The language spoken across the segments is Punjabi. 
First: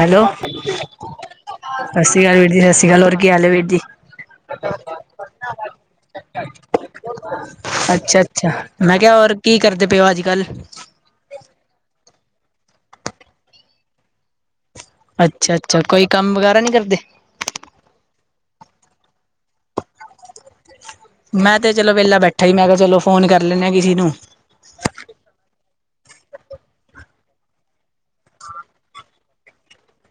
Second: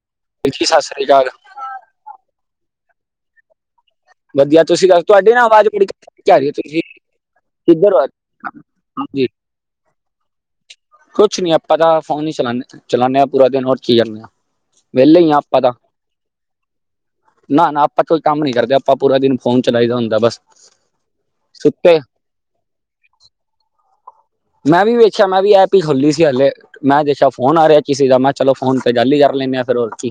ਹੈਲੋ, ਜੀ ਸਤਿ ਸ੍ਰੀ ਅਕਾਲ ਸਸ ਸ਼੍ਰੀ ਕਾਲ ਵੀਰ ਜੀ ਸਸ ਸ਼੍ਰੀ ਕਾਲ। ਹੋਰ ਕੀ ਹਾਲ ਐ ਵੀਰ ਜੀ? ਵਧੀਆ, ਤੁਸੀਂ ਕਰ ਤੁਹਾਡੀ ਨਾ ਆਵਾਜ਼ ਬੜੀ [unintelligible] ਤੁਸੀਂ ਕਿੱਧਰ ਹੋ ਅੱਛਾ-ਅੱਛਾ, ਮੈਂ ਕਿਆ ਹਾਂਜੀ ਹੋਰ ਕੀ ਕਰਦੇ ਪਏ ਓ ਅੱਜ-ਕੱਲ੍ਹ? ਕੁਛ ਨੀ ਆਪਾਂ ਤਾਂ ਫੋਨ ਈ ਚਲਾਣੇ ਆ ਚਲਾਣੇ ਆ ਪੂਰਾ ਦਿਨ ਹੋਰ ਕੀ [unintelligible] ਆ। ਵਿਹਲੇ ਹੀ ਆ ਅੱਛਾ-ਅੱਛਾ, ਕੋਈ ਕੰਮ ਵਗੈਰਾ ਨੀ ਕਰਦੇ? ਨਾ-ਨਾ ਆਪਾਂ ਕੋਈ ਕੰਮ ਨੀ ਕਰਦੇ ਆਪਾਂ ਪੂਰਾ ਦਿਨ ਫੋਨ ਚਲਾਈ ਦਾ ਹੁੰਦਾ ਬਸ। ਮੈਂ ਤੇ ਚਲੋ ਸੁੱਤੇ ਵੇਲਾ ਬੈਠਾ ਈ ਮੈਂ ਕਿਆ ਚਲੋ ਫੋਨ ਕਰ ਲੈਣੇ ਆ ਕਿਸੀ ਨੂੰ। ਮੈਂ ਵੀ ਵੇਖਿਆ ਮੈਂ ਵੀ ਐਪ ਈ ਖੋਲੀ ਸੀ ਹਲੇ ਮੈਂ ਦੇਖਿਆ ਫੋਨ ਆ ਰਿਆ ਕਿਸੀ ਦਾ ਮਹਾ ਚਲੋ ਫੋਨ ਤੇ ਗੱਲ ਈ ਕਰ ਲੈਣੇ ਆ ਫੇਰ ਹੋਰ ਕੀ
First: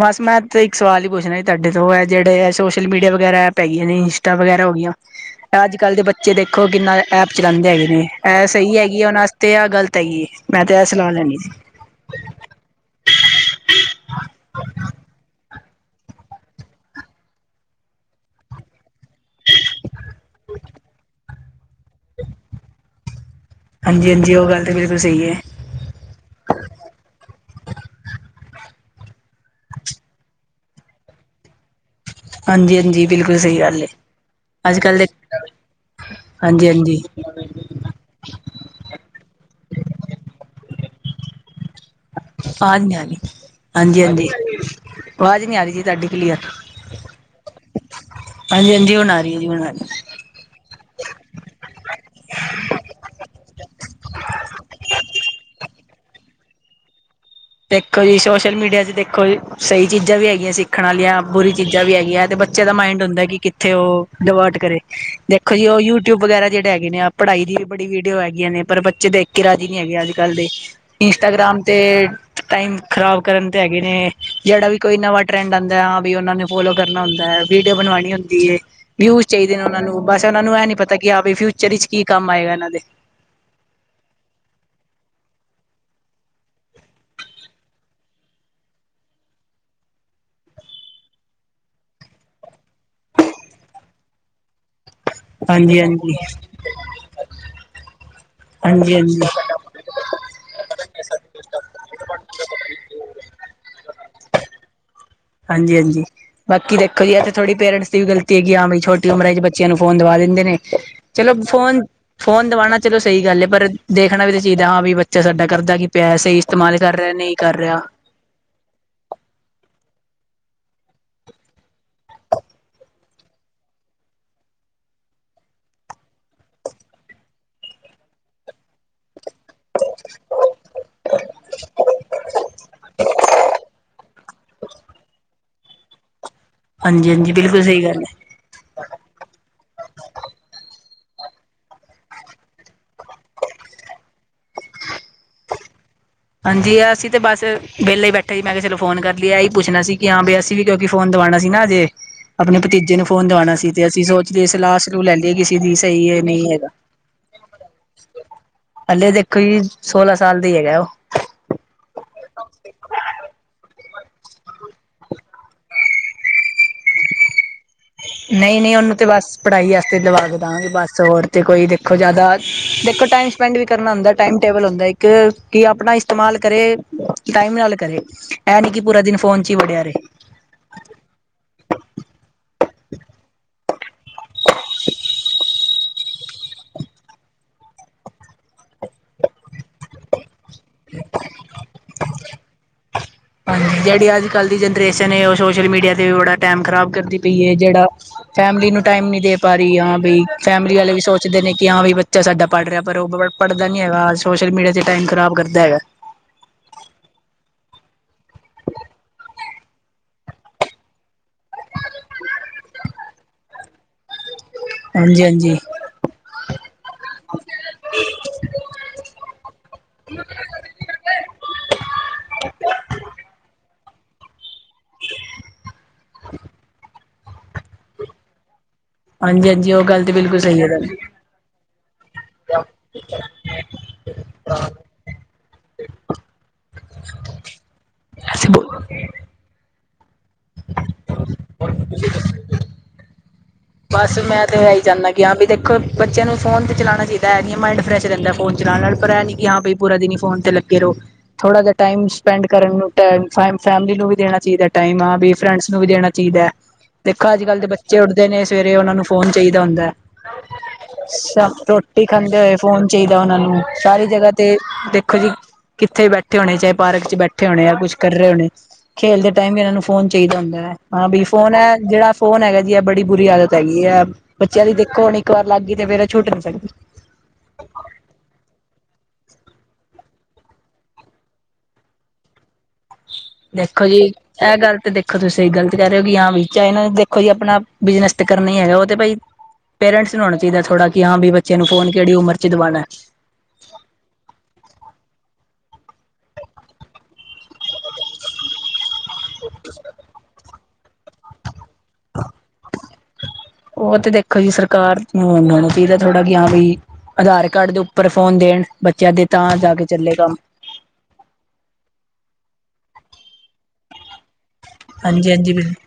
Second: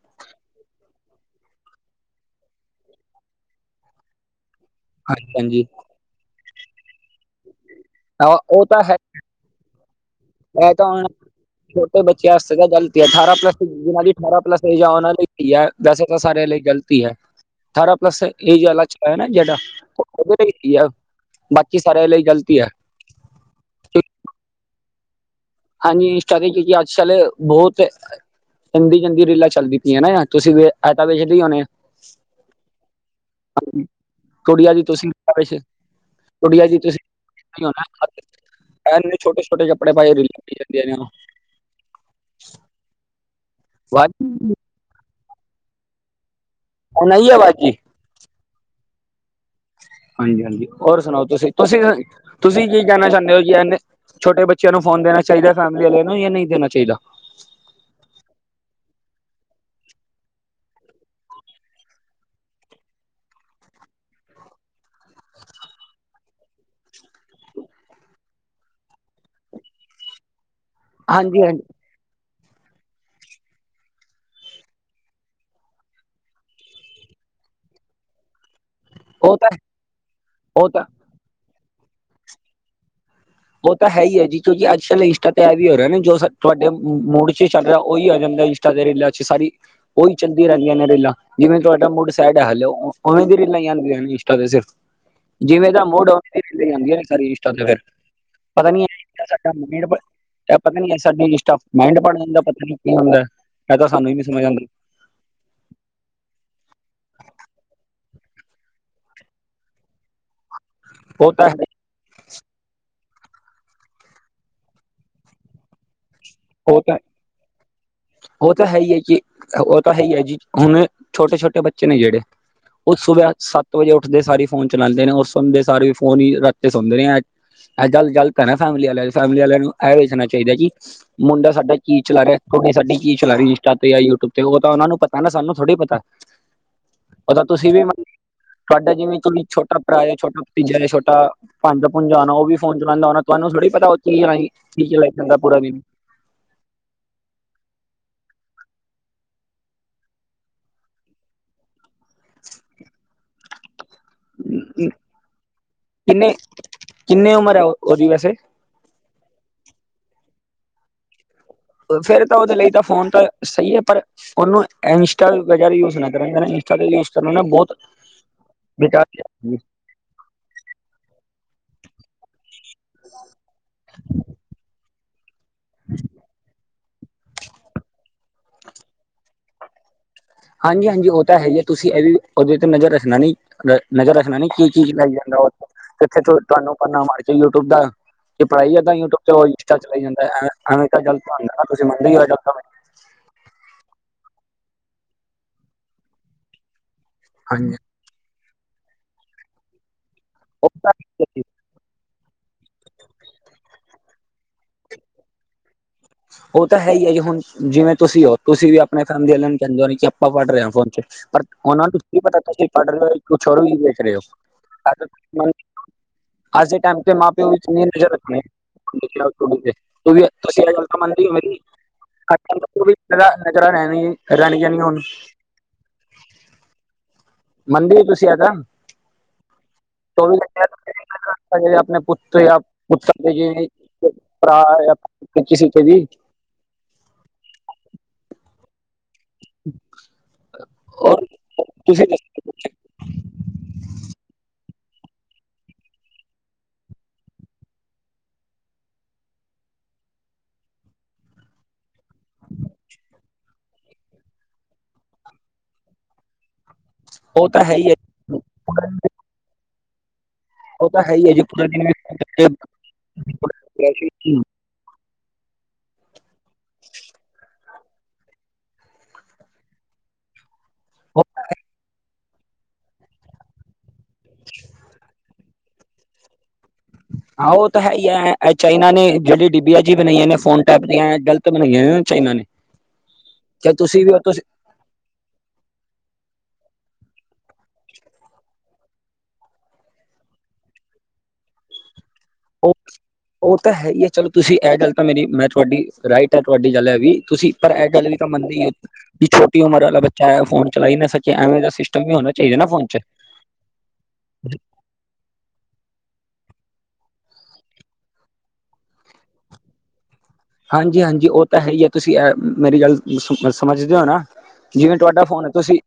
ਬਸ ਮੈਂ ਤੇ ਇੱਕ ਸਵਾਲ ਈ ਪੁੱਛਣਾ ਤੁਹਾਡੇ ਤੋਂ ਐ ਜੇੜੇ ਐ ਸੋਸ਼ਲ-ਮੀਡੀਆ ਵਗੈਰਾ ਐਪ ਹੈਗੀਆਂ ਨੇ ਇੰਸਟਾ ਵਗੈਰਾ ਹੋਗੀਆ ਹਾਂਜੀ ਹਾਂਜੀ ਅੱਜ-ਕੱਲ੍ਹ ਦੇ ਬੱਚੇ ਦੇਖੋ ਕਿੰਨਾ ਐਪ ਚਲਾਂਦੇ ਹੈਗੇ ਨੇ। ਹਾਂ, ਐ ਉਹ ਸਈ ਤਾਂ ਹੈ ਹੈਗੀ ਆ ਉਨਾਂ ਆਸਤੇ ਯਾਂ ਗ਼ਲਤ ਹੈਗੀ ਏ ਮੈਂ ਇਹ ਤੇ ਐ ਤਾਂ ਹੁਣ ਸਲਾਹ ਲੈਣੀ ਸੀ? ਛੋਟੇ ਬੱਚਿਆਂ ਆਸਤੇ ਤਾ ਗਲਤ ਈ ਐ ਅਠਾਰਾਂ ਪਲੱਸ ਜਿਨਾਂ ਦੀ ਅਠਾਰਾਂ ਪਲੱਸ ਏਜ ਆ ਓਨਾਂ ਲਈ ਸਈ ਐ ਵੈਸੇ ਤਾਂ ਸਾਰਿਆਂ ਲਈ ਗਲਤ ਤ ਈ ਐ ਅਠਾਰਾਂ ਪਲੱਸ ਏਜ ਆਲਾ ਐ ਨਾ ਜੇੜਾ ਓਦੇ ਲਈ [unintelligible] ਆ ਬਾਕੀ ਸਾਰਿਆਂ ਲਈ ਗ਼ਲਤੀ ਈ ਆ। ਹਾਂਜੀ-ਹਾਂਜੀ, ਓ ਗੱਲ ਤੇ ਬਿਲ ਸਈ ਐ। ਹਾਂਜੀ, ਇੰਸਟਾ ਤੇ ਤੂਸੀ ਆੱਜ-ਕੱਲ ਬੋਹਤ ਗੰਦੀ-ਗੰਦੀ ਰੀਲਾਂ ਚੱਲਦੀ ਪਈਆਂ ਨਾ, ਤੂਸੀ ਵੇ ਐ ਤਾਂ ਵੇਖਦੇ ਈ ਹੋਨੇ ਓ? ਹਾਂਜੀ-ਹਾਂਜੀ, ਬਿਲਕੁਲ ਸਈ ਗਾੱਲ ਏ ਕੁੜੀਆਂ ਦੀ ਆੱਜ-ਕੱਲ ਦੇ ਤੁਸੀਂ ਕੁੜੀਆਂ ਦੀ ਹਾਂਜੀ-ਹਾਂਜੀ। [unintelligible] ਐਨੇ ਛੋਟੇ-ਛੋਟੇ ਕੱਪੜੇ ਪਾਏ ਰੀਲਾਂ ਪਾਈ ਜਾਂਦੀਆਂ ਨੇ ਓ। ਹਾਂਜੀ, ਹਾਂਜੀ, ਹਾਂਜੀ, ਵਾਜੀ ਹਾਂਜੀ ਅਵਾਜ ਨੀ ਆ ਰੀ ਜੀ ਤਾਡੀ ਕਲੀਅਰ। ਹੋਨ ਆਈ ਏ ਅਵਾਜ ਜੀ? ਹਾਂਜੀ-ਹਾਂਜੀ, ਹੁਨ ਆਰੀ ਏ ਜੀ, ਹੁਨ ਆਰੀ। ਹਾਂਜੀ-ਹਾਂਜੀ, ਔਰ ਸੁਨਾਓ ਤੂਸੀ, ਤੂਸੀ ਅਂ, ਤੂਸੀ ਕੀ ਕੈਨਾ ਚਾਂਦੇ ਓ ਕਿ ਐਨੇ ਛੋਟੇ ਬੱਚੇਆਂ ਨੂੰ ਫੋਨ ਦੇਨਾ ਚਾਈਦੈ ਫੈਮਿਲੀ ਆਲੇਆਂ ਨੂੰ ਯਾ ਨਈ ਦੇਨਾ ਚਾਈਦਾ? ਦੇਖੋ ਜੀ ਸੋਸ਼ਲ-ਮੀਡੀਆ ਚ ਦੇਖੋ ਸਈ ਚੀਜਾਂ ਵੀ ਹੈਗੀਆਂ ਸਿੱਖਣ ਆਲੀਆਂ, ਬੁਰੀ ਚੀਜਾਂ ਵੀ ਹੈਗੀਐਂ ਤੇ ਬੱ ਬੱਚੇ ਦਾ ਮਾਇੰਡ ਹੁੰਦੈ ਕਿ ਕਿੱਥੇ ਓ ਡਿਵਰਟ ਕਰੇ, ਦੇਖੋ ਜੀ ਓ ਯੂਟਿਊਬ ਵਗੈਰਾ ਜੇੜੇ ਹੈਗੇ ਨੇ ਅਪ ਪਢਾਈ ਦੀ ਵੀ ਬੜੀ ਵੀਡੀਓ ਹੈਗੀਆਂ ਨੇ ਪਰ ਬੱਚੇ ਦੇਖ ਕੇ ਰਾਜੀ ਨੀ ਹੈਗੇ ਆੱਜ-ਕਾੱਲ ਦੇ। ਹਾਂਜੀ ਇੰਸਟਾਗ੍ਰਾਮ ਹਾਂਜੀ ਤੇ ਟਾਈਮ ਖ਼ਰਾਬ ਕਰਨ ਤੇ ਹੈਗੇ ਨੇ, ਜੇੜਾ ਵੀ ਕੋਈ ਨਵਾਂ ਟਰੈਂਡ ਆਂਦੈ ਹਾਂ ਬੀ ਓਨਾਂ ਨੂੰ ਫੋਲੋ ਕਰਨਾ ਹੁੰਦੈ, ਵੀਡੀਓ ਬਨਵਾਨੀ ਹੁੰਦੀ ਏ। ਵਿਊਜ਼ ਉਹ ਤਾਂ ਚਾਈਦੇ ਨੇ ਓਨਾਂ ਨੂੰ, ਬਾੱਸ ਓਨਾਂ ਨੂੰ ਐ ਉਹ ਨੀ ਤਾਂ ਪਤਾ ਕਿ ਆ ਬਈ ਫਿਊਚਰ ਵਿੱਚ ਕੀ ਕਾੰਮ ਆਏਗਾ ਐਨਾਂ ਦੇ। ਓ ਤਾਂ ਹੈ ਈ ਐ ਜੀ ਕਿਉਂਕਿ ਆੱਜ-ਕਾੱਲ ਇੰਸਟਾ ਤੇ ਐ ਵੀ ਹੋ ਰੇਆ ਨਾ ਜੋ ਸਾ ਤੂਆਡੇ, ਮੂ ਮੂਡ ਚ ਚੱਲ ਰੇਐ, ਓਈ ਆ ਜਾਂਦਾ ਈ। ਤਾਰੇ ਰੀਲਾਂ ਚ ਸਾਰੀ ਓਈ ਚੱਲਦੀਆਂ ਰੇੰਦੀਆਂ ਨੇ ਰੀਲਾਂ। ਜਿਵੇਂ ਤੂਆਡਾ ਮੂਡ ਸੈਡ ਐ, ਹੇਲੋ ਓ ਓਵੇਂ ਦੀ ਰੀਲਾਂ ਈ ਆਂਦੀਆ ਇੰਸਟਾ ਤੇ ਸਿਰਫ। ਜਿਵੇਂ ਹਾਂਜੀ ਦਾ ਮੂਡ ਏ, ਹਾਂਜੀ ਓਵੇਂ ਦੀ ਈ ਰੀਲਾਂ ਆਂਦੀਆਂ ਨੇ ਸਾਰੀ ਇੰਸਟਾ ਤੇ ਫੇਰ। ਹਾਂਜੀ-ਹਾਂਜੀ। [inaudible] ਐ ਪਤਾ ਨੀ ਐ ਸਾਡੀ ਇੰਸਟਾ, ਮਾਈਂਡ ਪਾੱੜ ਲੈਂਦੈ ਪਤਾ ਨੀ ਕੀ ਹੁੰਦੈ, ਐ ਤਾਂ ਸਾਨੂੰ ਈ ਨੀ ਸਮਝ ਆਂਦੀ। ਹਾਂਜੀ-ਹਾਂਜੀ। ਬਾਕੀ ਦੇਖੋ ਜੀ ਐ ਤੇ ਥੋੜੀ ਪੇਂਰਟਸ ਦੀ ਵੀ ਗਲਤੀ ਐਗੀ ਐ, ਆ ਵਈ ਛੋਟੀ ਉਮਰਾਂ ਚ ਬੱਚੇਆਂ ਨੂੰ ਫੋਨ ਦਵਾ ਦੇਂਦੇ ਨੇ ਚਲੋ ਉਹ ਤਾਂ ਫੋਨ ਫੋਨ ਦਵਾਣਾ ਚਲੋ ਸਈ ਗਾੱਲ ਏ, ਪਰ ਦੇਖਣਾ ਵੀ ਤੇ ਚਾਈਦੈ, ਹਾਂ ਵੀ ਬੱਚਾ ਸਾਡਾ ਕਰਦਾ ਕੀ ਪੇਐ ਸਈ ਤੇਮਾਲ ਕਾਰ ਰੇਐ, ਨਈ ਕਾਰ ਰੇਆ। ਓ ਤਾ ਹੈ ਈ ਐ ਜੀ, ਓ ਤਾ ਹੈ ਈ ਐ ਜੀ, ਹੁਣ ਛੋਟੇ-ਛੋਟੇ ਬੱਚੇ ਨੇ ਜੇੜੇ ਓ ਸੁਬਾ ਸਾੱਤ ਵਜੇ ਉੱਠਦੇ ਸਾਰ ਈ ਫੋਨ ਚਲਾਂਦੇ ਨੇ ਔਰ ਸੌਂਦੇ ਸਾਰ ਵੀ ਫੋਨ ਈ ਰਾੱਖਕੇ ਸੌਂਦੇ ਨੇ ਐ ਐ ਗਾੱਲ ਗਲਤ ਐ ਨਾ ਫੈਮਲੀ ਆਲੇਆਂ ਦੀ, ਫੈਮਲੀ ਆਲੇਆਂ ਨੂੰ ਐ ਵੇਖਨਾ ਚਾਈਦੈ ਕਿ ਮੁੰਡਾ ਸਾਡਾ ਕੀ ਚਲਾ ਰੇਆ, ਕੁੜੀ ਸਾਡੀ ਕੀ ਚਲਾ ਰੀ ਇੰਸਟਾ ਤੇ ਯਾ ਯੂਟਿਊਬ ਤੇ, ਓ ਤਾਂ ਓਨਾ ਨੂੰ ਪਤੈ ਨਾ, ਸਾਨੂੰ ਥੋੜੀ ਪਤੈ। [inaudible] ਹਾਂਜੀ ਓ ਤਾਂ ਬਿਲਕੁਲ ਤੂਸੀ ਵੀ ਸਹੀ ਗੱਲ ਹੈ [unintelligible] ਤੂਆਡਾ ਜਿਵੇਂ ਕੋਈ ਛੋਟਾ ਭਰਾ ਏ, ਛੋਟਾ ਭਤੀਜਾ ਏ, ਛੋਟਾ ਭਾਨਜਾ-ਭੁਨਜਾ ਹੋਨੈ, ਓ ਵੀ ਫੋਨ ਚਲਾਂਦੈ ਹੋਣਾ, ਤੂਆਨੂੰ ਥੋੜੀ ਪਤੈ ਓ, [unintelligible] ਕੀ ਚਲਾਈ ਜਾਂਦੈ ਪੂਰਾ ਦਿਨ ਹਾਂਜੀ ਅਸੀ ਤੇ ਬਾੱਸ, ਵੈਲੇ ਈ ਬੈਠੇ ਈ, ਮੈਂ ਕੇਆ ਚਲੋ ਫੋਨ ਕਾਰ ਲੀਏ, ਐਈ ਪੁਛਨਾ ਸੀ ਕਿ ਹਾਂ ਬੀ ਅਸ ਤੀ ਵੀ ਕਿਂਓਕੀ ਫੋਨ ਦਵਾਣਾ ਸੀ ਨਾ ਅਜੇ, ਅਪਨੇ ਭਤੀਜੇ ਨੂੰ ਫੋਨ ਦਵਾਣਾ ਸੀ ਤੇ ਅਸੀ ਸੋਚ ਜੇ ਸਲਾਅ-ਸਲੂ ਲੈਲੀਏ ਕਿਸੀ ਦੀ ਸਈ ਏ, ਕਿੰਨੇ ਨਈ ਹੈਗਾ। ਕਿੰਨੇ ਉਮਰ ਹੈ ਉਹਦੀ ਵੈਸੇ ਹਲੇ ਦੇਖੋ ਜੀ, ਸੋਲਾਂ ਸਾਲ ਦਾ ਈ ਹੈਗਾ ਓ। ਫੇਰ ਤਾ ਓਦੇ ਲਈ ਤਾ ਫੋਨ ਤਾਂ ਸਈ ਐ ਪਰ ਓਨੂੰ ਏੰਸਟਾ ਵਗੈਰਾ ਯੂਜ਼ ਨਾ ਕਰਨ ਦੇਨਾ, ਇੰਸਟਾ ਤੇ ਯੂਜ਼ ਕਰੋ ਨਾ ਬੋਹਤ ਨਈਂ-ਨਈਂ ਓਨੂੰ ਤੇ ਬਾੱਸ ਪਢਾਈ ਆ ਤੇ ਦਵਾ ਕੇ ਦਾਂਗੇ ਬਾੱਸ ਹੋਰ ਤੇ ਕੋਈ ਦੇਖੋ ਜਾਦਾ, ਦੇਖੋ ਟਾਈਮ ਸਪੈਂਡ ਵੀ ਕਰਨਾ ਹੁੰਦੈ, ਟਾਈਮ ਟੇਬਲ ਹੁੰਦੈ ਇੱਕ ਕੇ ਕਿ ਅਪਣਾ ਇਸਤੇਮਾਲ ਕਰੇ, ਟਾਈਮ ਨਾਲ ਕਰੇ ਐ ਨੀ ਕਿ ਪੂਰਾ ਦਿਨ ਫੋਨ ਚ ਈ ਵੜੇਆ ਰਏ। ਹਾਂਜੀ-ਹਾਂਜੀ ਓ ਤਾਂ ਹੈ ਈ ਐ। ਤੁਸੀ ਐ ਵੀ ਓਦੇ ਤੇ ਨਜਰ ਰੱਖਣਾ ਨੀ। ਨ ਨਜਰ ਰੱਖਣਾ ਨਈ ਕੀ ਕੀ ਚੀਜ ਚਲਾਈ ਜਾਂਦਾ ਓ, ਕਿੱਥੇ ਤੁਆਨੂੰ ਬਾਨਾ ਮਾਰ ਜੇ ਯੂਟਿਊਬ ਦਾ ਤੇ ਪੜਾਈ ਏਦਾਂ ਯੂਟਿਊਬ ਚ ਓ ਇੰਸਟਾ ਚਲਾਈ ਜਾਂਦਾ ਐਵੇਂ ਐਵੇਂ ਤਾਂ ਚਲ [unintelligible] ਤੁਸੀ ਮੰਨਦੇ ਈ ਓ ਏ ਗਲ ਹਾਂਜੀ, ਜੇੜੀ ਅੱਜ-ਕੱਲ ਦੀ ਜਨਰੇਸ਼ਨ ਏ ਓ ਸੋਸ਼ਲ ਮੀਡੀਆ ਤੇ ਵੀ ਬੜਾ ਟੈਮ ਖ਼ਰਾਬ ਕਰਦੀ ਪਈ ਏ ਹਾਂਜੀ ਜੇੜਾ ਫੈਮਲੀ ਨੂੰ ਟਾਈਮ ਨੀ ਦੇ ਪਾ ਰਈ ਆਂ ਬੀ। ਉਹ ਫੈਮਿਲੀ ਤਾਂ ਆਲੇ ਵੀ ਸੋਚਦੇ ਨੇ ਕਿ ਹਾਂ ਵਈ ਬੱਚਾ ਸਾਡਾ ਪੜ ਰੇਆ ਪਰ ਓ ਪ ਪੜਦਾ ਨੀ ਹੈਗਾ ਸੋਸ਼ਲ-ਮੀਡੀਆ ਤੇ ਟਾਈਮ ਖਰਾਬ ਕਰਦਾ ਹੈਗਾ। ਓ ਤਾਂ ਹੈ ਈ ਐ ਜੀ ਹੁਣ ਜਿਵੇਂ ਤੁਸੀ ਓ ਤੁਸੀ ਵੀ ਅਪਣੇ ਫੈਮਲੀ ਆਲੇ ਨੂੰ ਕੈਂਦੇ ਓ ਕਿ ਆਪਾਂ ਪੜ ਰਏ ਆ ਫੋਨ ਚ ਪਰ ਓਨਾਂ ਨੂੰ ਕੀ ਪਤਾ ਤੁਸੀ ਪੜ ਰਏ ਓ ਕੁਛ ਹੋਰ ਵੀ ਵੇਖ ਰਏ ਓ ਐ ਤੇ ਹਾਂਜੀ ਹਾਂਜੀ ਅੱਜ ਦੇ ਟੈਮ ਤੇ ਮਾਂ-ਪੇਓ ਵਿਚ ਮੇਨ ਨਜਰ ਰੱਖਣੀ [unintelligible] ਅਸੀ ਐ ਗਲ [unintelligible] ਰੈਣ ਗੀਆ ਨੀ ਹੁਣ। [inaudible] ਮੰਨਦੇ ਓ ਤੁਸੀ ਐ ਤਾ। ਹਾਂਜੀ-ਹਾਂਜੀ, ਓ ਗੱਲ ਤੇ ਬਿਲਕੁਲ ਸਈ ਐ। ਅਪਨੇ ਪੁੱਤ ਯਾ ਪੁੱਤਰ ਯਾਂ ਭਰਾ ਯਾਂ ਕਿਸੀ ਤੇ ਵੀ [inaudible] ਹੋਰ ਤੁਸੀ ਦੱਸੋ? ਬਸ ਮੈਂ ਤੇ ਐਈ ਚਾਨਾ ਕਿ ਹਾਂ ਬੀ ਦੇਖੋ ਬੱਚੇਆਂ ਨੂੰ ਫੋਨ ਤੇ ਚਲਾਣਾ ਚਈਦਾ ਐ ਨੀ ਮਾਇੰਡ ਫਰੈਸ਼ ਰੈਂਦਾ। ਫੋਨ ਚਲਾਨ ਨਾਲ ਪਰ ਐਨੀ ਕਿ ਹਾਂ ਪੂਰਾ ਦਿਨ ਈ ਫੋਨ ਤੇ ਲੱਗੇ ਰਓ। ਥੋੜਾ ਜਾ ਟਾਈਮ ਸਪੈਂਡ ਕਰਨ ਨੂੰ ਟੈਮ ਫੈਮ ਫੈਮਲੀ ਨੂੰ ਵੀ ਦੇਣਾ ਚਾਈਦਾ ਟਾਈਮ ਹਾਂ ਬੀ ਫਰੈਂਡਸ ਨੂੰ ਵੀ ਦੇਣਾ ਚਈਦਾ। ਦੇਖੋ ਅੱਜ ਉਹ ਕੱਲ ਤਾਂ ਦੇ ਹੈ ਹੀ ਹੈ ਬੱਚੇ ਉੱਠਦੇ ਨੇ ਸਵੇਰੇ ਓਨਾਂ ਨੂੰ ਫੋਨ ਚਾਈਦਾ ਹੁੰਦਾ ਐ। ਉਹ ਤਾਂ ਹੈ ਹੀ ਹੈ ਸ਼ ਜੀ ਪੂਰਾ ਦਿਨ ਰੋਟੀ ਖਾਂਦੇ ਵੀ ਹੋਏ ਫੋਨ ਚਾਈਦਾ ਓਨਾ ਨੂੰ ਸਾਰੀ ਜਗਾ ਤੇ ਦੇਖੋ ਜੀ, ਕਿੱਥੇ ਬੈਠੇ ਹੋਣੇ ਚਾਏ ਪਾਰਕ ਚ ਬੈਠੇ ਹੋਣੇ ਆ ਕੁੱਛ ਕਰ ਰੇ ਹੋਣੇ। ਖੇਲ ਦੇ ਟਾਈਮ ਵੀ ਏਨਾ ਨੂੰ ਫੋਨ ਚਾਈਦਾ ਹੁੰਦਾ ਐ। ਹਾਂ ਬੀ ਫੋਨ ਐ ਜੇੜਾ ਫੋਨ ਹੈਗਾ ਜੀ ਐ ਬੜੀ ਬੁਰੀ ਆਦਤ ਹੈਗੀ ਐ। ਬੱਚੇਆਂ ਦੀ ਦੇਖੋ ਹੁਣ ਇੱਕ ਵਾਰ ਲੱਗ ਗਈ ਤੇ ਫੇਰ ਏ ਛੁੱਟ ਨੀ ਸਕਦੀ। ਹਾਂ ਓ ਤਾਂ ਹੈ ਈ ਐ। ਐ ਚਾਈਨਾ ਨੇ ਜੇੜੀ ਡਿਬੀਆ ਜੀ ਬਨਾਈਆਂ ਨੇ ਫੋਨ ਟੈਪ ਦੀਆਂ ਐ ਗਲ ਤ ਬਣਾਈਆਂ ਨੇ ਨਾ ਚਾਈਨਾ ਨੇ। ਤੇ ਦੇਖੋ ਤੁਸੀਂ ਜੀ, ਵੀ ਉਹ ਤੁਸੀਂ ਐ ਗੱਲ ਤੇ ਦੇਖ ਦੇਖੋ ਤੁਸੀ ਗਲਤ ਕੈ ਰੇ ਓ ਕਿ ਹਾਂ ਬੀ ਚਾਈਨਾ ਨੇ ਦੇਖੋ ਜੀ ਅਪਣਾ ਬਿਜਨਸ ਤੇ ਕਰਨਾ ਈ ਹੈਗਾ ਓ ਤੇ ਬਈ ਪੇਰੈਂਟਸ ਨੂੰ ਹੋਣਾ ਚਾਈਦਾ ਥੋੜਾ ਕਿ ਹਾਂ ਬੀ ਬੱਚੇ ਨੂੰ ਫੋਨ ਕੇੜੀ ਉਮਰ ਚ ਓ ਦਵਾਉਣਾ ਓ ਤਾ ਹੈਈ ਐ ਚਲੋ ਤੁਸੀ ਐ ਗੱਲ ਤਾਂ ਮੇਰੀ ਮੈਂ ਤੁਆਡੀ ਰਾਈਟ ਐ ਤੁਆਡੀ ਗੱਲ ਐ ਵੀ ਤੁਸੀ ਪਰ ਐ ਗੱਲ ਵੀ ਤਾਂ ਮੰਨਦੀ ਏ ਵੀ ਛੋਟੀ ਉਮਰ ਵਾਲਾ ਬੱਚਾ ਐ ਫੋਨ ਚਲਾ ਈ ਨਾ ਸਕੇ ਐਵੇਂ ਦਾ ਸਿਸਟਮ ਵੀ ਹੋਨਾ ਚਾਈਦਾ ਨਾ ਫੋਨ ਚ। ਓ ਤੇ ਦੇਖੋ ਜੀ ਸਰਕਾਰ ਨੂੰ ਹੋਨਾ ਨੂੰ ਚਈਦਾ ਥੋੜਾ ਕਿ ਹਾਂ ਬਈ ਅਧਾਰ ਕਾਰਡ ਦੇ ਉੱਪਰ ਫੋਨ ਦੇਣ ਬੱਚੇਆਂ ਦੇ ਤਾਂ ਜਾ ਕੇ ਚੱਲੇਗਾ। ਹਾਂਜੀ ਹਾਂਜੀ, ਓ ਤਾ ਹੈਈ ਐ। ਤੁਸੀ ਅ ਮੇਰੀ ਗੱਲ ਸਮ ਸਮਝਦੇ ਓ ਨਾ। ਜਿਵੇਂ ਟੁਆਡਾ ਹਾਂਜੀ ਫੋਨ ਐ ਹਾਂਜੀ ਬਿਲ ਤੁਸੀ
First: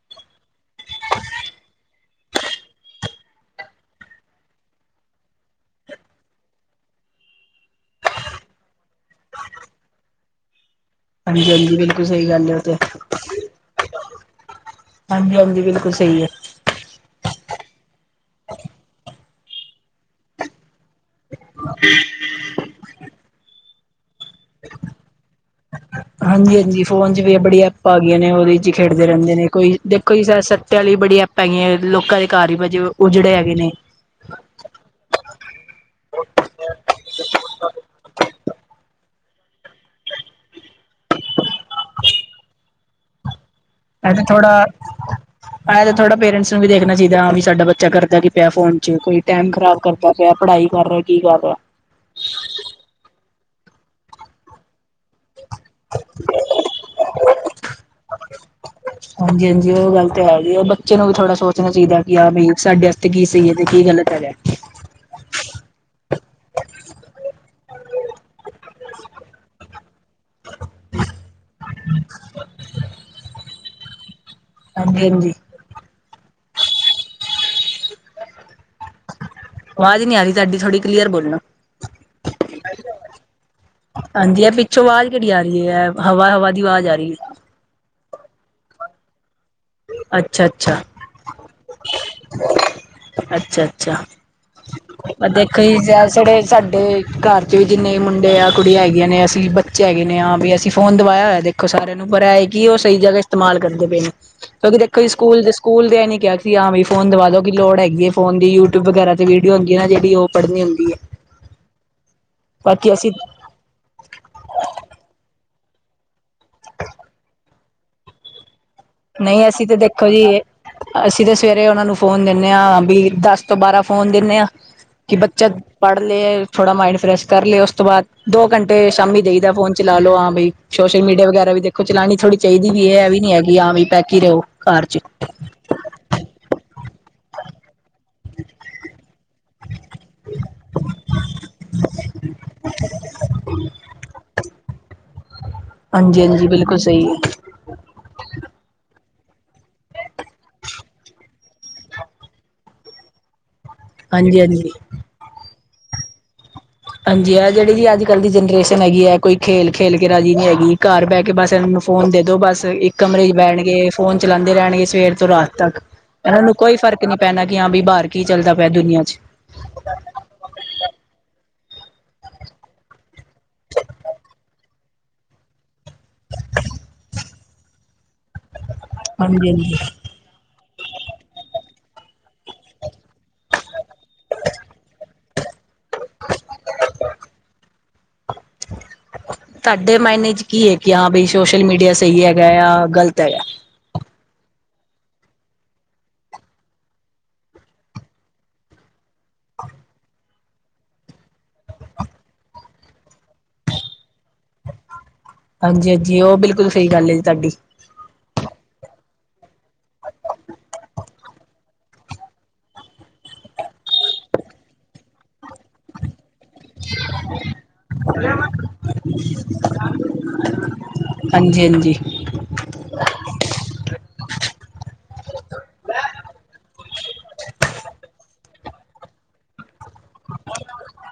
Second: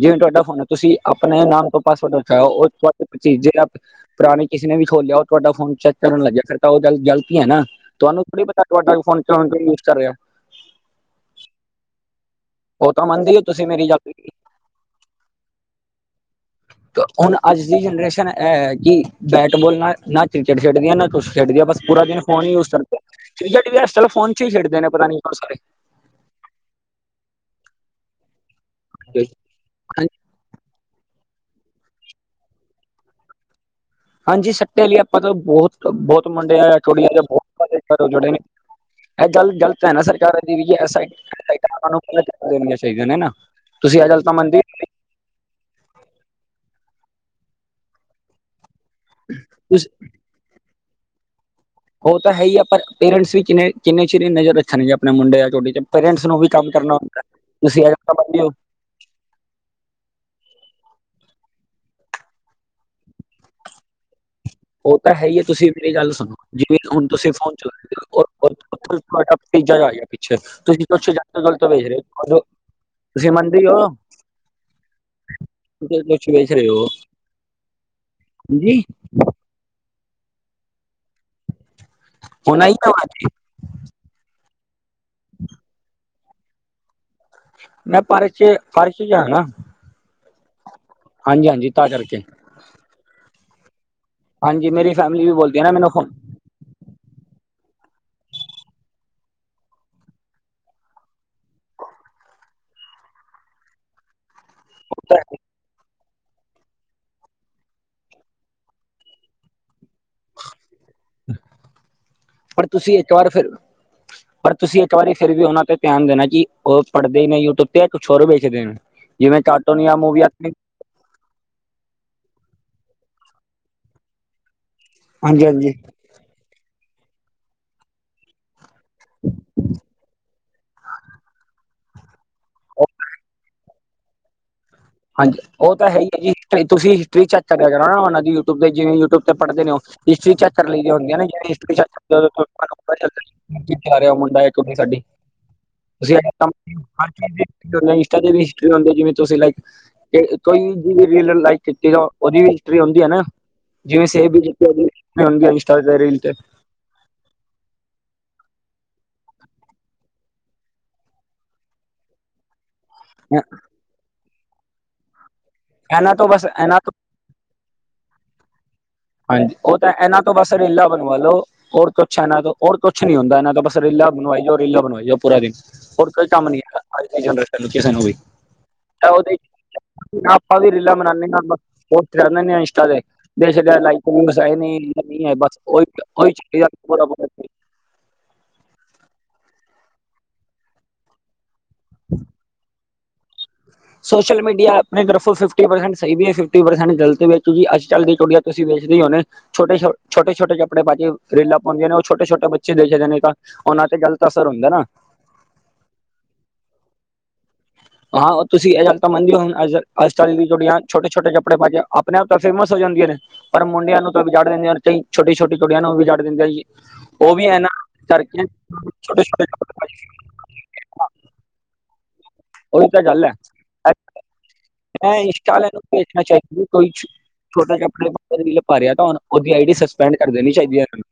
ਜਿਵੇਂ ਤੁਆਡਾ ਫੋਨ ਐ, ਤੁਸੀ ਅਪਨੇ ਨਾਮ ਤੋਂ ਪਾਸਵਰਡ ਰੱਖੇਆ ਓ ਤੋਡਾ ਚੇਂਜ ਆ ਪੁਰਾਨੇ ਕਿਸੇ ਨੇ ਵੀ ਖੋਲੇਆ ਓ ਤਾਡਾ ਫੋਨ ਚੈਕ ਕਰਨ ਲੱਗੇਆ ਫੇਰ ਤਾ ਓ ਗਲ ਗਲਤੀ ਐ ਨਾ। ਤੁਆਨੂੰ ਕੀ ਪਤਾ ਤੁਆਡਾ ਫੋਨ ਕੌਣ ਕਓਂ ਯੂਜ਼ ਕਰ ਰੇਆ। ਹਾਂਜੀ-ਹਾਂਜੀ ਬਿਲਕੁੱਲ ਸਈ ਗੱਲ ਐ। ਓ ਤਾਂ ਮੰਨਦੀ ਓ ਤੁਸੀਂ ਮੇਰੀ [unintelligible] ਹਾਂਜੀ-ਹਾਂਜੀ ਬਿਲਕੁੱਲ ਸਈ ਐ। ਹੁਣ ਅੱਜ ਦੀ ਜਨਰੇਸ਼ਨ ਐ-ਐ ਕੀ ਬੈਟਬੋਲ ਨਾਲ ਨਾ ਕ੍ਰਿਕਟ ਖੇਡਦੀਆ ਨਾ ਕੁੱਛ ਖੇਡਦੇ ਆ ਬਸ ਪੂਰਾ ਦਿਨ ਫੋਨ ਈ ਯੂਜ ਕਰਦੇ ਆ ਠੀਕ ਟੀਵੀਐਸ ਫੋਨ ਚ ਈ ਖੇਡਦੇ ਨੇ ਪਤਾ [unintelligible] ਸਾਰੇ। ਹਾਂਜੀ-ਹਾਂਜੀ ਫੋਨ ਚ ਵੀ ਬੜੀਆਂ ਐਪਾਂ ਆ ਗੀਆਂ ਨੇ ਓਦੇ ਚ ਈ ਖੇਡਦੇ ਰੈਂਦੇ ਨੇ ਕੋਈ ਦੇਖੋ ਹਾਂਜੀ- ਜੀ [unintelligible] [unintelligible] ਬੜੀ ਆਪਾਂ ਹੈਗੀ ਐ ਲੋਕਾਂ ਦੇ ਘਰ ਈ ਵਜੇ ਉਜੜੇ ਹੈਗੇ ਨੇ। ਹਾਂਜੀ ਸਟੇ ਲਈ ਐਪਾਂ ਤਾਂ ਬੋਹਤ ਬੋਤ ਮੁੰਡੇ [inaudible] ਉਜੜੇ ਨੇ। ਐ ਗੱਲ ਗ਼ਲਤ ਐ ਨਾ ਸਰਕਾਰਾਂ ਦੀ [unintelligible] ਦੇਣੀਆਂ ਚਾਈਦੀਆਂ ਨੇ ਨਾ। ਤੁਸੀਂ ਇਹ ਐਂ ਗੱਲ ਤੇ ਤਾਂ ਥੋੜਾ ਮੰਨਦੇ ਐ ਤੇ ਥੋੜਾ ਪੇਰੈਂਟਸ ਨੂੰ ਵੀ ਦੇਖਣਾ ਚਾਈਦਾ ਹਾਂ ਵੀ ਸਾਡਾ ਬੱਚਾ ਕਰਦਾ ਕੀ ਪਿਆ ਫੋਨ ਚ ਕੋਈ ਟੈਮ ਖਰਾਬ ਤੁਸੀਂ- ਕਰਦਾ ਪਿਆ ਪੜ੍ਹਾਈ ਕਰ ਰਿਆ ਕੀ ਕਰ ਰਿਆ। ਓ ਤਾਂ ਹੈ ਈ ਆ ਪਰ ਪੇਰੈਂਟਸ ਵੀ ਕਿੰਨੇ-ਕਿੰਨੇ ਚਿਰ ਨਜ਼ਰ ਰੱਖਣ ਗੇ ਆਪਣੇ ਮੁੰਡਿਆਂ ਤੁਹਾਡੀ ਤੇ ਪੇਰੈਂਟਸ ਨੂੰ ਵੀ ਕੰਮ ਕਰਨਾ ਹੁੰਦੈ ਤੁਸੀਂ ਏ ਤਾਂ ਮੰਨਦੇ ਓ ਹਾਂਜੀ-ਹਾਂਜੀ ਓ ਗੱਲ ਤਾਂ ਹੈ ਜੀ ਬੱਚੇ ਨੂੰ ਵੀ ਥੋੜ੍ਹਾ ਸੋਚਣਾ ਚਾਈਦਾ ਕੀ ਹਾਂ ਬਾਈ ਸਾਡੇ ਤੇ ਕੀ ਸਈ ਐ ਤੇ ਕੀ ਗ਼ਲਤ ਹੈਗੈ। ਓ ਤਾਂ ਹੈ ਈ ਐ ਤੁਸੀਂ ਮੇਰੀ ਗੱਲ ਸੁਣੋ। ਜਿਵੇਂ ਹੁਣ ਤੁਸੀਂ ਫੋਨ [inaudible] ਆ ਗਿਆ [unintelligible] ਤੋ ਵੇਜ ਰੇ ਓ ਤੁਸੀਂ ਮੰਨਦੀ ਓ। ਹਾਂਜੀ-ਹਾਂਜੀ ਤੁਸੀਂ ਕੁਝ ਦੇਖ ਰਿਓ ਹਾਂਜੀ ਆਵਾਜ਼ ਨੀ ਆਰੀ ਤੁਹਾਡੀ ਥੋੜੀ ਕਲੀਅਰ ਬੋਲਣਾ ਹੁਣ ਆਈ ਨਾ ਆਵਾਜ਼। ਹਾਂਜੀ ਆ ਪੀ ਛੋਂ ਆਵਾਜ਼ ਕੇੜੀ ਆਰੀ ਐ ਹਵਾ-ਹਵਾ ਦੀ ਆਵਾਜ਼ ਆਰੀ। ਮੈਂ ਪਰ ਚ ਫਾਰਸ਼ ਜਾਨਾ। ਅੱਛਾ-ਅੱਛਾ ਹਾਂਜੀ-ਹਾਂਜੀ ਤਾਂ ਕਰਕੇ। ਅੱਛਾ-ਅੱਛਾ ਹਾਂਜੀ ਮੇਰੀ ਫੈਮਿਲੀ [unintelligible] ਵੀ ਬੋਲਦੀ ਹੈ ਨਾ ਮੈਨੂੰ ਹੁਣ ਜੇੜੇ ਸਾਡੇ ਘਰ ਚ ਵੀ ਜਿੰਨੇ ਮੁੰਡੇ ਆ, ਕੁੜੀਆਂ ਹੈਗੀਆਂ ਨੇ ਅਸੀਂ, ਬੱਚੇ ਹੈਗੇ ਨੇ ਆ ਵੀ ਅਸੀਂ ਫੋਨ ਦਵਾਇਆ ਹੋਇਆ ਤੇ ਖੋ ਸਾਰਿਆਂ ਨੂੰ ਪਰ ਐ ਕੀ ਓ ਸਈ ਜਗ੍ਹਾ ਇਸਤੇਮਾਲ ਕਰਦੇ ਪਏ ਨੇ ਕਿਉਂਕਿ ਦੇਖੋ ਜੀ ਸਕੂਲ ਦੇ ਸਕੂਲ ਦੇ ਏ ਨੀ ਕਿਆ [unintelligible] ਆ ਵੀ ਫੋਨ ਦਵਾ ਦੋ ਕੀ ਲੋੜ ਹੈਗੀ ਫੋਨ ਦੀ ਯੂਟਿਊਬ ਵਗੈਰਾ ਤੇ ਵੀਡੀਓ ਹੁੰਦੀ ਐ ਨਾ ਜੇੜੀ ਓ ਪੜਨੀ ਹੁੰਦੀ ਐ। ਪਰ ਤੁਸੀਂ ਇੱਕ ਵਾਰ ਫੇਰ ਪਰ ਤੁਸੀਂ ਇੱਕ ਵਾਰੀ ਫਿਰ ਵੀ ਉਨਾਂ ਤੇ ਧਿਆਨ ਦੇਣਾ ਜੀ ਓ ਪੜ੍ਹਦੇ ਨੇ ਯੂਟਿਊਬ ਤੇ ਯਾ ਕੁਛ ਹੋਰ ਵੇਖਦੇ ਨੇ? ਜਿਵੇਂ ਨਈ ਅਸੀਂ ਤੇ ਕਾਰਟੂਨ ਜਾਂ ਦੇਖੋ ਜੀ ਮੂਵੀਆਂ ਅਸੀਂ ਤਾਂ ਸਵੇਰੇ ਉਨਾ ਨੂੰ ਫੋਨ ਦਿੰਨੇ ਆ ਬੀ ਦਸ ਤੋਂ ਬਾਰਾਂ ਫੋਨ ਦਿੰਨੇ ਆ ਕੀ ਹਾਂਜੀ ਬੱਚਾ ਹਾਂਜੀ ਪੜ੍ਹਲੇ ਥੋੜਾ ਮਾਇੰਡ ਫਰੈਸ਼ ਕਰਲੇ ਉਸ ਤੋਂ ਬਾਦ ਦੋ ਘੰਟੇ ਸ਼ਾਮੀ ਦੇਈ ਦਾ ਫੋਨ ਚਲਾਲੋ ਹਾਂ ਬਈ ਸੋਸ਼ਲ ਮੀਡੀਆ ਵਗੈਰਾ ਵੀ ਦੇਖ ਖੋ ਚਲਾਣੀ ਥੋੜ੍ਹੀ ਚਾਈਦੀ ਵੀ ਐ ਵੀ ਨੀ ਹੈਗੀ ਆ ਵੀ ਪੈਕ ਈ ਰਿਓ ਘਰ ਚ। ਹਾਂਜੀ ਓ ਤਾਂ ਹੈ ਈ ਐ ਜੀ ਹਿਸਟਰੀ ਤੁਸੀਂ ਹਿਸਟਰੀ ਚੈੱਕ ਕਰਿਆ ਕਰੋ ਨਾ ਓਨਾ ਦੀ ਯੂਟਿਊਬ ਤੇ ਜਿਵੇਂ ਯੂਟਿਊਬ ਤੇ ਪੜ੍ਹਦੇ ਨੇ ਓ। ਹਿਸਟਰੀ ਚੈਕ ਲਈਦੀ ਹੁੰਦੀ ਆ ਨਾ [inaudible] [unintelligible] [unintelligible] ਇੰਸਟਾ ਹਾਂਜੀ ਹਾਂਜੀ ਬਿਲਕੁਲ ਸਹੀ ਹੈ ਤੇ ਵੀ ਹਿਸਟਰੀ ਹੁੰਦੀ ਜਿਵੇਂ ਤੁਸੀ ਲਾਯੀ ਤੇ ਕੋਈ ਜਿਵੇਂ ਰੀਲ ਲਾਈਕ ਕੀਤੀ ਆ ਓਦੀ ਹਿਸਟਰੀ ਔਂਦੀ ਆ ਨਾ। ਜਿਵੇਂ ਸੇਵ ਹਾਂਜੀ ਹਾਂਜੀ [unintelligible] ਰੀਲ ਤੇ। ਹਾਂਜੀ ਐ ਜੇੜੀ ਜੀ ਅੱਜ ਕੱਲ੍ਹ ਦੀ ਜਨਰੇਸਨ ਹੈਗੀ ਐ ਕੋਈ ਖੇਲ ਖੇਲ ਕੇ ਰਾਜੀ ਨੀ ਹੈਗੀ ਘਰ ਬੈ ਕੇ ਬਸ ਏਨਾਂ ਨੂੰ ਫੋਨ ਦੇ ਦੋ ਬਸ ਇੱਕ ਕਮਰੇ ਚ ਬੈਣਗੇ ਫੋਨ ਚਲਾਂਦੇ ਰੈਣਗੇ ਸਵੇਰ ਤੋਂ ਰਾ ਤੱਕ ਇਹਨਾਂ ਤੋਂ ਐਨਾਂ ਬਸ ਨੂੰ ਕੋਈ ਇਹਨਾਂ ਫ਼ਰਕ ਨੀ ਪੈਣਾ ਕੀ ਹਾਂ ਬੀ ਬਾਰ ਕੀ ਚੱਲਦਾ ਪਿਆ ਦੁਨੀਆਂ ਚ। ਹਾਂਜੀ ਉਹ ਤਾਂ ਇਹਨਾਂ ਬਸ ਰੀਲਾ ਬਣਵਾ ਲੋ ਹੋਰ ਕੁਛ ਇਹਨਾਂ ਤੋਂ ਹੋਰ ਕੁਛ ਨੀ ਹੁੰਦਾ ਇਹਨਾਂ ਦਾ ਬਸ ਰੀਲਾ ਬਣਵਾਈ ਜਾਓ, ਰੀਲਾ ਬਣਵਾਈ ਜਾਓ ਪੂਰਾ ਦਿਨ ਹੋਰ ਕੋਈ ਕੰਮ ਨੀ ਹੈ ਅ ਅ ਅੱਜ ਦੀ ਜਨਰੇਸ਼ਨ ਨੂੰ ਕਿਸੇ ਨੂੰ ਵੀ ਹਾਂਜੀ ਹਾਂਜੀ ਆਪਾਂ ਵੀ ਰੀਲਾਂ ਬਣਾਨੇ ਪੋਸਟ ਕਰ ਦਿਨੇ ਆਂ ਇੰਸਟਾ ਤੇ। [unintelligible] ਤੁਹਾਡੇ ਮਾਇਨੇ ਚ ਕੀ ਹੈ ਕਿ ਹਾਂ ਬਈ ਸੋਸ਼ਲ ਮੀਡੀਆ ਸਹੀ ਹੈਗਾ ਜਾਂ ਗ਼ਲਤ ਹੈਗਾ ਸੋਸ਼ਲ ਮੀਡੀਆ ਆਪਣੇ ਤਰਫੋਂ ਫਿਫਟੀ ਪਰਸੈਂਟ ਸਹੀ ਵੀ ਹੈ ਫਿਫਟੀ ਪਰਸੈਂਟ ਗਲਤ ਵੀ ਹੈ ਕਿਉਂ ਕਿ ਅੱਜ ਚੱਲ ਕੁੜੀਆ ਤੁਸੀਂ ਵੇਚਦੇ ਹੀ ਹੋਣੇ ਛੋਟੇ ਛੋ ਛੋਟੇ-ਛੋਟੇ ਕੱਪੜੇ ਪਾ ਕੇ ਰੀਲਾ ਪੌਣੀਆਂ ਉਹ ਛੋਟੇ ਛੋਟੇ ਬੱਚੇ ਦੇਖਦੇ ਨਹੀਂ ਤਾ। ਉਨਾਂ ਤੇ ਗ਼ਲਤ ਅਸਰ ਹੁੰਦਾ ਨਾ ਹਾਂਜੀ ਹਾਂਜੀ ਉਹ ਬਿਲਕੁਲ ਸਹੀ ਗੱਲ ਹੈ ਜੀ ਤਾਦੀ। ਆਂ ਤੁਸੀ ਏ ਗੱਲ ਤਾ ਮੰਨਦੇ ੳ ਕਿ ਅੱਜ ਕੱਲ ਦਇਆ ਕੁੜੀਆ ਛੋਟੇ -ਛੋਟੇ ਕੱਪੜੇ ਪਾ ਕੇ ਅਪਣੇ ਆਪ ਤਾ ਫੇਮਸ ਹੋ ਜਾਂਦੀਆਂ ਨੇ। ਪਰ ਮੁੰਡਿਆਂ ਨੂੰ ਛੋਟੀ ਛੋਟੀ ਕੁੜੀਆਂ ਨੂੰ ਵੀ ਜਾੜ ੳ ਵੀ ਏ ਨਾ ਹਾਂਜੀ ਹਾਂਜੀ। ਉਹੀ ਤਾਂ ਗੱਲ ਹੈ, ਇਹ ਇੰਸਟਾ ਵਾਲਿਆਂ ਨੂੰ ਦੇਖਣਾ ਚਾਹੀਦਾ ਕੋਈ ੳਦੀ ਆਇਡੀ ਸਸਪੈਂਡ ਕਰ ਦੇਣੀ ਚਾਇਦੀ ਇਨਾ ਨੂੰ।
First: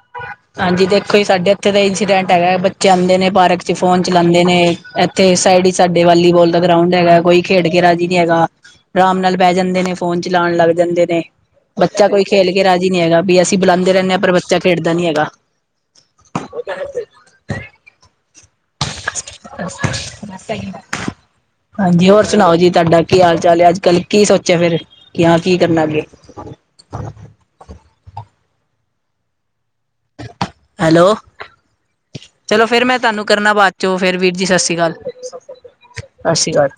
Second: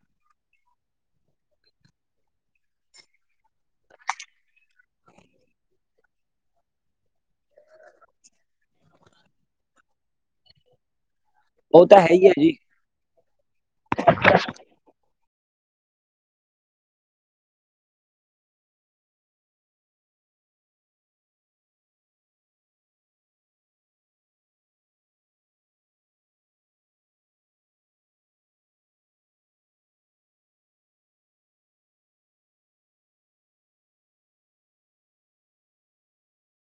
ਹਾਂਜੀ ਦੇਖੋ ਜੀ ਸਾਡੇ ਇੱਥੇ ਦਾ ਇੰਸੀਡੈਂਟ ਹੈਗਾ ਬੱਚੇ ਆਉਂਦੇ ਨੇ ਪਾਰਕ ਚ ਫੋਨ ਚਲਾਉਂਦੇ ਨੇ ਇੱਥੇ ਸਾਈਡ ਹੀ ਸਾਡੇ ਵਾਲੀਬਾਲ ਦਾ ਗਰਾਉਂਡ ਹੈਗਾ ਕੋਈ ਖੇਡ ਕੇ ਰਾਜੀ ਨਹੀਂ ਹੈਗਾ। ਆਰਾਮ ਨਾਲ ਬਹਿ ਜਾਂਦੇ ਨੇ ਫੋਨ ਚਲਾਉਣ ਲੱਗ ਜਾਂਦੇ ਨੇ, ਉਹ ਤਾਂ ਹੈ ਬੱਚਾ ਕੋਈ ਹੀ ਹੈ ਜੀ। ਖੇਲ ਕੇ ਰਾਜ਼ੀ ਨਹੀਂ ਹੈਗਾ ਵੀ ਅਸੀਂ ਬੁਲਉ ਰਹਿੰਦੇ ਪਰ ਬੱਚਾ ਖੇਡਦਾ ਨੀ ਹੈਗਾ, ਉਹ ਤੇ ਹੈ [inaudible] ਹਾਂਜੀ ਹੋਰ ਸੁਣਾਓ ਜੀ ਤੁਹਾਡਾ ਕੀ ਹਾਲ ਚਾਲ ਹੈ? ਅੱਜ ਕੱਲ੍ਹ ਕੀ ਸੋਚਿਆ ਫਿਰ ਕਿ ਆ ਕੀ ਕਰਨਾ ਅੱਗੇ ਹੈਲੋ। ਚਲੋ ਫੇਰ ਮੈਂ ਤੁਹਾਨੂੰ ਕਰਨਾ ਬਾਅਦ ਚੋਂ ਫੇਰ ਵੀਰ ਜੀ ਸਸ ਸੀ ਅਕਾਲ ਸਸ ਸੀ ਅਕਾਲ।